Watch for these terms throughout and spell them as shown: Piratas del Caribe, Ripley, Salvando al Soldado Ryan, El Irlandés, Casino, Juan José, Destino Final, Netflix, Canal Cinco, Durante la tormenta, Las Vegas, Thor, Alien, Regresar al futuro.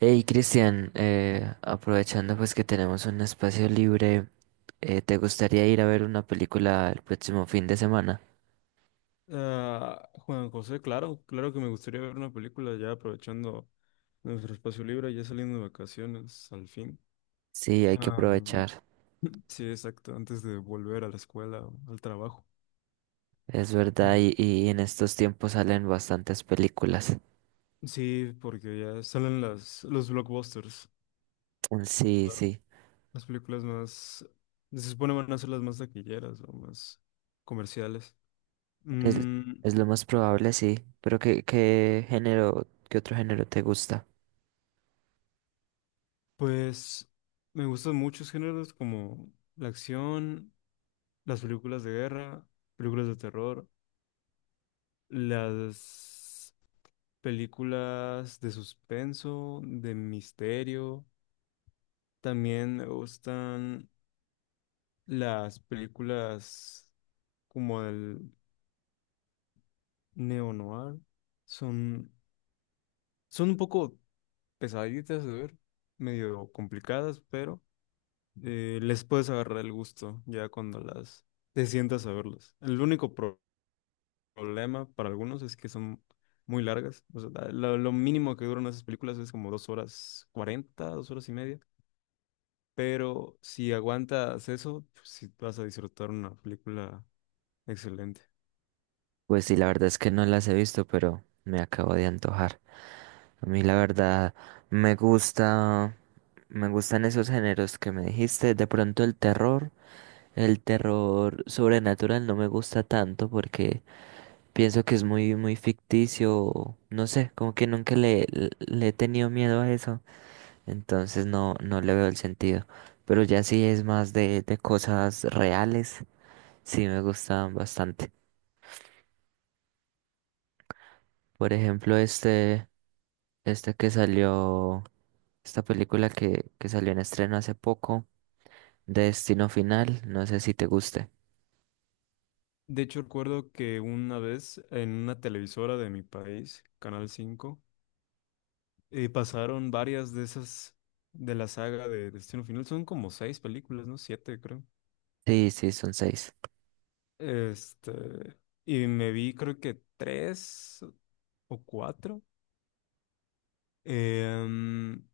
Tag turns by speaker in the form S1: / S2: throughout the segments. S1: Hey Cristian, aprovechando pues que tenemos un espacio libre, ¿te gustaría ir a ver una película el próximo fin de semana?
S2: Ah, Juan José, claro, claro que me gustaría ver una película ya aprovechando nuestro espacio libre, ya saliendo de vacaciones al fin.
S1: Sí, hay que
S2: Ah,
S1: aprovechar,
S2: sí, exacto, antes de volver a la escuela o al trabajo.
S1: es verdad,
S2: Sí,
S1: y en estos tiempos salen bastantes películas.
S2: sí, porque ya salen las, los blockbusters,
S1: Mm, sí, sí,
S2: las películas más, se supone van a ser las más taquilleras o más comerciales.
S1: es,
S2: Mm,
S1: es lo más probable, sí, pero ¿qué género, qué otro género te gusta?
S2: pues me gustan muchos géneros como la acción, las películas de guerra, películas de terror. Las películas de suspenso, de misterio. También me gustan las películas como el neo-noir. Son, son un poco pesaditas de ver, medio complicadas, pero les puedes agarrar el gusto ya cuando las te sientas a verlas. El único problema para algunos es que son muy largas. O sea, lo mínimo que duran esas películas es como 2 horas 40, 2 horas y media. Pero si aguantas eso, pues sí vas a disfrutar una película excelente.
S1: Pues sí, la verdad es que no las he visto, pero me acabo de antojar. A mí la verdad me gusta, me gustan esos géneros que me dijiste. De pronto el terror sobrenatural no me gusta tanto porque pienso que es muy ficticio. No sé, como que nunca le, le he tenido miedo a eso. Entonces no le veo el sentido. Pero ya sí es más de cosas reales. Sí me gustan bastante. Por ejemplo, este. Esta que salió, Esta película que salió en estreno hace poco, de Destino Final, no sé si te guste.
S2: De hecho, recuerdo que una vez en una televisora de mi país, Canal 5, pasaron varias de esas de la saga de Destino Final. Son como seis películas, ¿no? Siete, creo.
S1: Sí, sí, son seis.
S2: Este, y me vi creo que tres o cuatro. Em,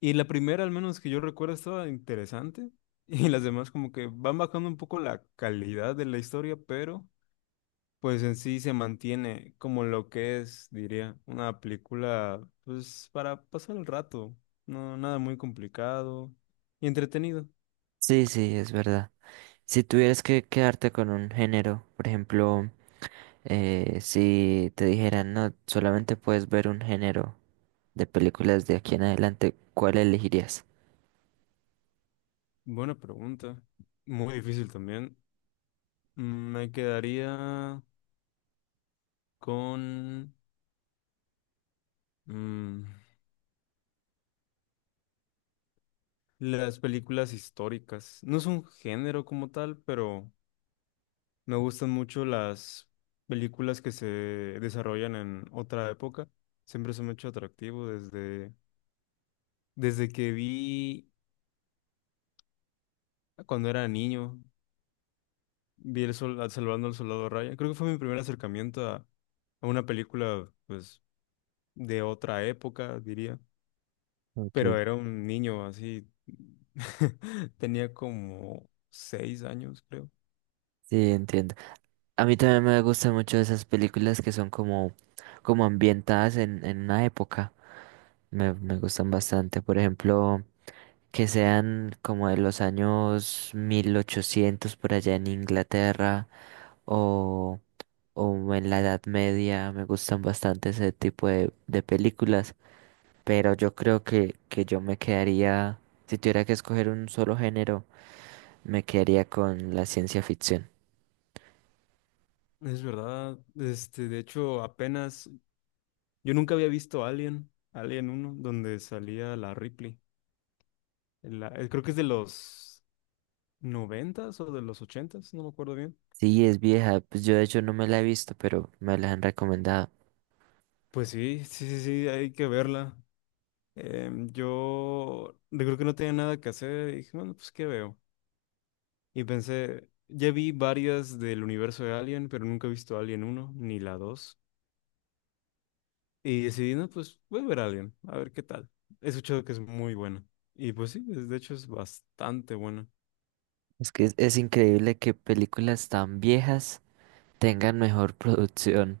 S2: y la primera, al menos que yo recuerdo, estaba interesante. Y las demás como que van bajando un poco la calidad de la historia, pero pues en sí se mantiene como lo que es, diría, una película pues para pasar el rato. No, nada muy complicado y entretenido.
S1: Sí, sí, es verdad. Si tuvieras que quedarte con un género, por ejemplo, si te dijeran, no, solamente puedes ver un género de películas de aquí en adelante, ¿cuál elegirías?
S2: Buena pregunta. Muy difícil también. Me quedaría con mm, las películas históricas. No es un género como tal, pero me gustan mucho las películas que se desarrollan en otra época. Siempre se me ha hecho atractivo desde que vi cuando era niño, vi Salvando al Soldado Ryan. Creo que fue mi primer acercamiento a, una película, pues, de otra época, diría.
S1: Ok,
S2: Pero era un niño así. Tenía como 6 años, creo.
S1: sí, entiendo. A mí también me gustan mucho esas películas que son como ambientadas en una época. Me gustan bastante. Por ejemplo, que sean como de los años 1800 por allá en Inglaterra o, o en la Edad Media. Me gustan bastante ese tipo de películas. Pero yo creo que que yo me quedaría, si tuviera que escoger un solo género, me quedaría con la ciencia ficción.
S2: Es verdad. De hecho, apenas yo nunca había visto Alien, Alien uno donde salía la Ripley. Creo que es de los noventas o de los ochentas, no me acuerdo bien.
S1: Sí, es vieja. Pues yo de hecho no me la he visto, pero me la han recomendado.
S2: Pues sí, sí, sí, sí, hay que verla. Yo creo que no tenía nada que hacer y dije, bueno, pues ¿qué veo? Y pensé, ya vi varias del universo de Alien, pero nunca he visto Alien uno ni la dos. Y decidí, no, pues voy a ver Alien, a ver qué tal. He escuchado que es muy buena. Y pues sí, es- de hecho es bastante buena.
S1: Es que es increíble que películas tan viejas tengan mejor producción,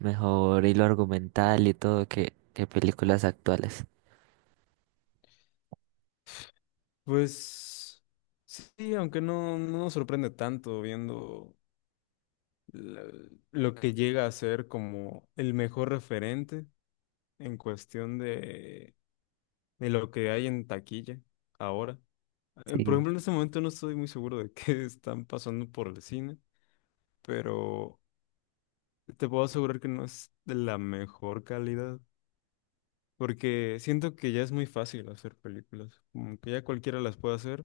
S1: mejor hilo argumental y todo que que, películas actuales.
S2: Pues sí, aunque no nos sorprende tanto viendo la- lo que llega a ser como el mejor referente en cuestión de, lo que hay en taquilla ahora. Por
S1: Sí.
S2: ejemplo, en este momento no estoy muy seguro de qué están pasando por el cine, pero te puedo asegurar que no es de la mejor calidad. Porque siento que ya es muy fácil hacer películas, como que ya cualquiera las puede hacer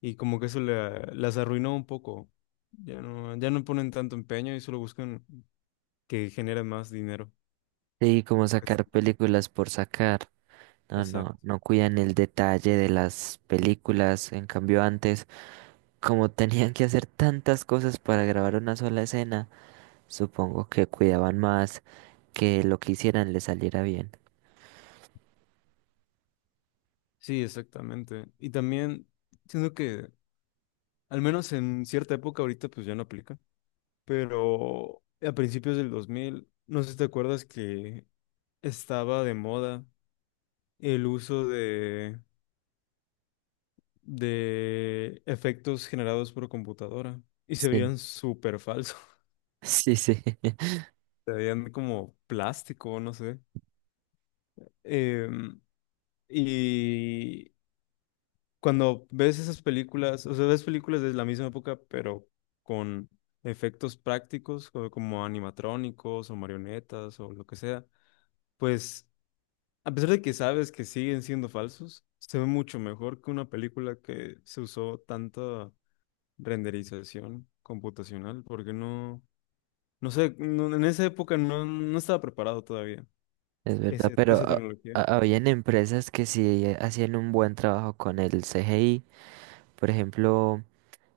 S2: y como que eso las arruinó un poco. Ya no, ya no ponen tanto empeño y solo buscan que genere más dinero.
S1: Sí, como
S2: Pues,
S1: sacar películas por sacar. No,
S2: exacto.
S1: no, no cuidan el detalle de las películas. En cambio, antes, como tenían que hacer tantas cosas para grabar una sola escena, supongo que cuidaban más que lo que hicieran le saliera bien.
S2: Sí, exactamente. Y también siento que, al menos en cierta época ahorita, pues ya no aplica, pero a principios del 2000 no sé si te acuerdas que estaba de moda el uso de efectos generados por computadora y se
S1: Sí.
S2: veían súper falsos,
S1: Sí, sí,
S2: se veían como plástico, no sé. Em, y cuando ves esas películas, o sea, ves películas de la misma época, pero con efectos prácticos, como animatrónicos o marionetas o lo que sea, pues a pesar de que sabes que siguen siendo falsos, se ve mucho mejor que una película que se usó tanta renderización computacional, porque no... No sé, en esa época no estaba preparado todavía
S1: es verdad,
S2: ese,
S1: pero
S2: esa
S1: ah,
S2: tecnología.
S1: ah, habían empresas que sí hacían un buen trabajo con el CGI. Por ejemplo,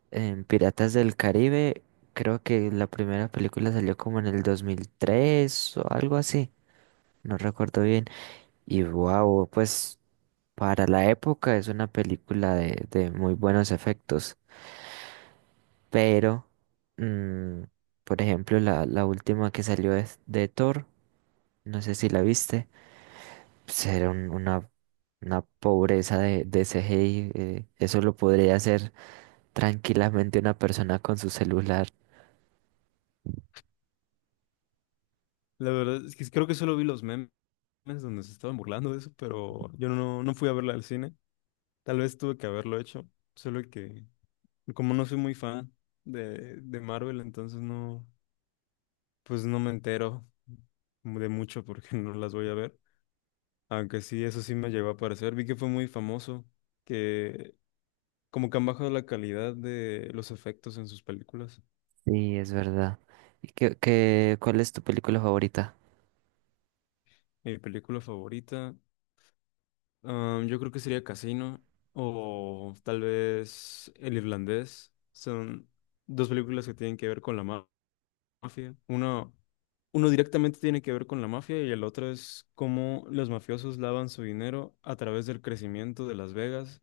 S1: en Piratas del Caribe, creo que la primera película salió como en el 2003 o algo así, no recuerdo bien. Y wow, pues para la época es una película de muy buenos efectos, pero, mm, por ejemplo, la última que salió es de Thor, no sé si la viste. ser un- una, una pobreza de CGI, eso lo podría hacer tranquilamente una persona con su celular.
S2: La verdad es que creo que solo vi los memes donde se estaban burlando de eso, pero yo no fui a verla al cine. Tal vez tuve que haberlo hecho, solo que como no soy muy fan de, Marvel, entonces no, pues no me entero de mucho porque no las voy a ver. Aunque sí, eso sí me llegó a parecer. Vi que fue muy famoso, que como que han bajado la calidad de los efectos en sus películas.
S1: Sí, es verdad. ¿Y cuál es tu película favorita?
S2: Mi película favorita. Yo creo que sería Casino o tal vez El Irlandés. Son dos películas que tienen que ver con la mafia. Uno directamente tiene que ver con la mafia y el otro es cómo los mafiosos lavan su dinero a través del crecimiento de Las Vegas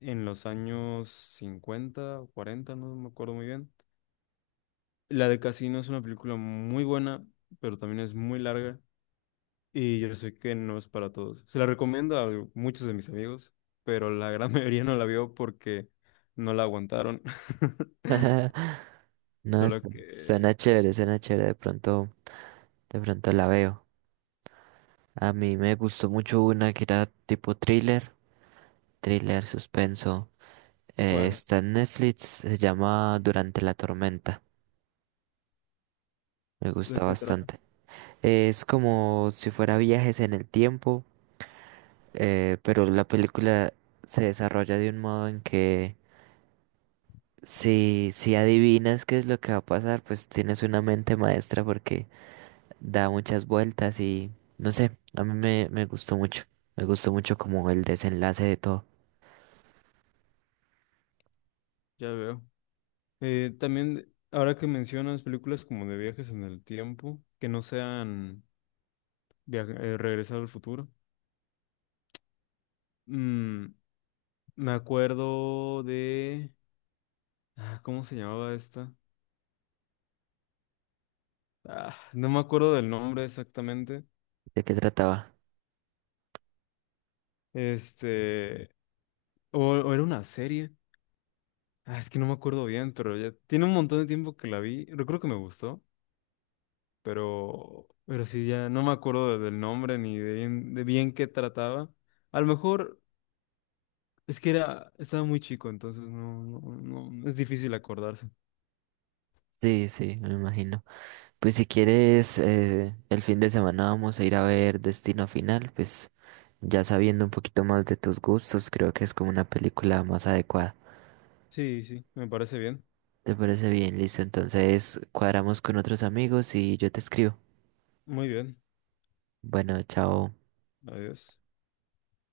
S2: en los años 50 o 40, no me acuerdo muy bien. La de Casino es una película muy buena, pero también es muy larga. Y yo sé que no es para todos. Se la recomiendo a muchos de mis amigos, pero la gran mayoría no la vio porque no la aguantaron.
S1: No,
S2: Solo que...
S1: suena chévere, de pronto la veo. A mí me gustó mucho una que era tipo thriller, suspenso.
S2: ¿Cuál?
S1: Está en Netflix, se llama Durante la tormenta. Me
S2: ¿De
S1: gusta
S2: qué trata?
S1: bastante. Es como si fuera viajes en el tiempo, pero la película se desarrolla de un modo en que si adivinas qué es lo que va a pasar, pues tienes una mente maestra porque da muchas vueltas y no sé, a me gustó mucho. Me gustó mucho como el desenlace de todo.
S2: Ya veo. También, ahora que mencionas películas como de viajes en el tiempo, que no sean Regresar al futuro, mm, me acuerdo de... Ah, ¿cómo se llamaba esta? Ah, no me acuerdo del nombre exactamente.
S1: ¿De qué trataba?
S2: Este... O, o era una serie. Ah, es que no me acuerdo bien, pero ya tiene un montón de tiempo que la vi. Recuerdo que me gustó, pero, sí, ya no me acuerdo del nombre ni de bien qué trataba. A lo mejor es que era, estaba muy chico, entonces no, no, no, es difícil acordarse.
S1: Sí, sí, me imagino. Pues si quieres, el fin de semana vamos a ir a ver Destino Final, pues ya sabiendo un poquito más de tus gustos, creo que es como una película más adecuada.
S2: Sí, sí, me parece bien.
S1: ¿Te parece bien? Listo, entonces cuadramos con otros amigos y yo te escribo.
S2: Muy bien.
S1: Bueno, chao.
S2: Adiós.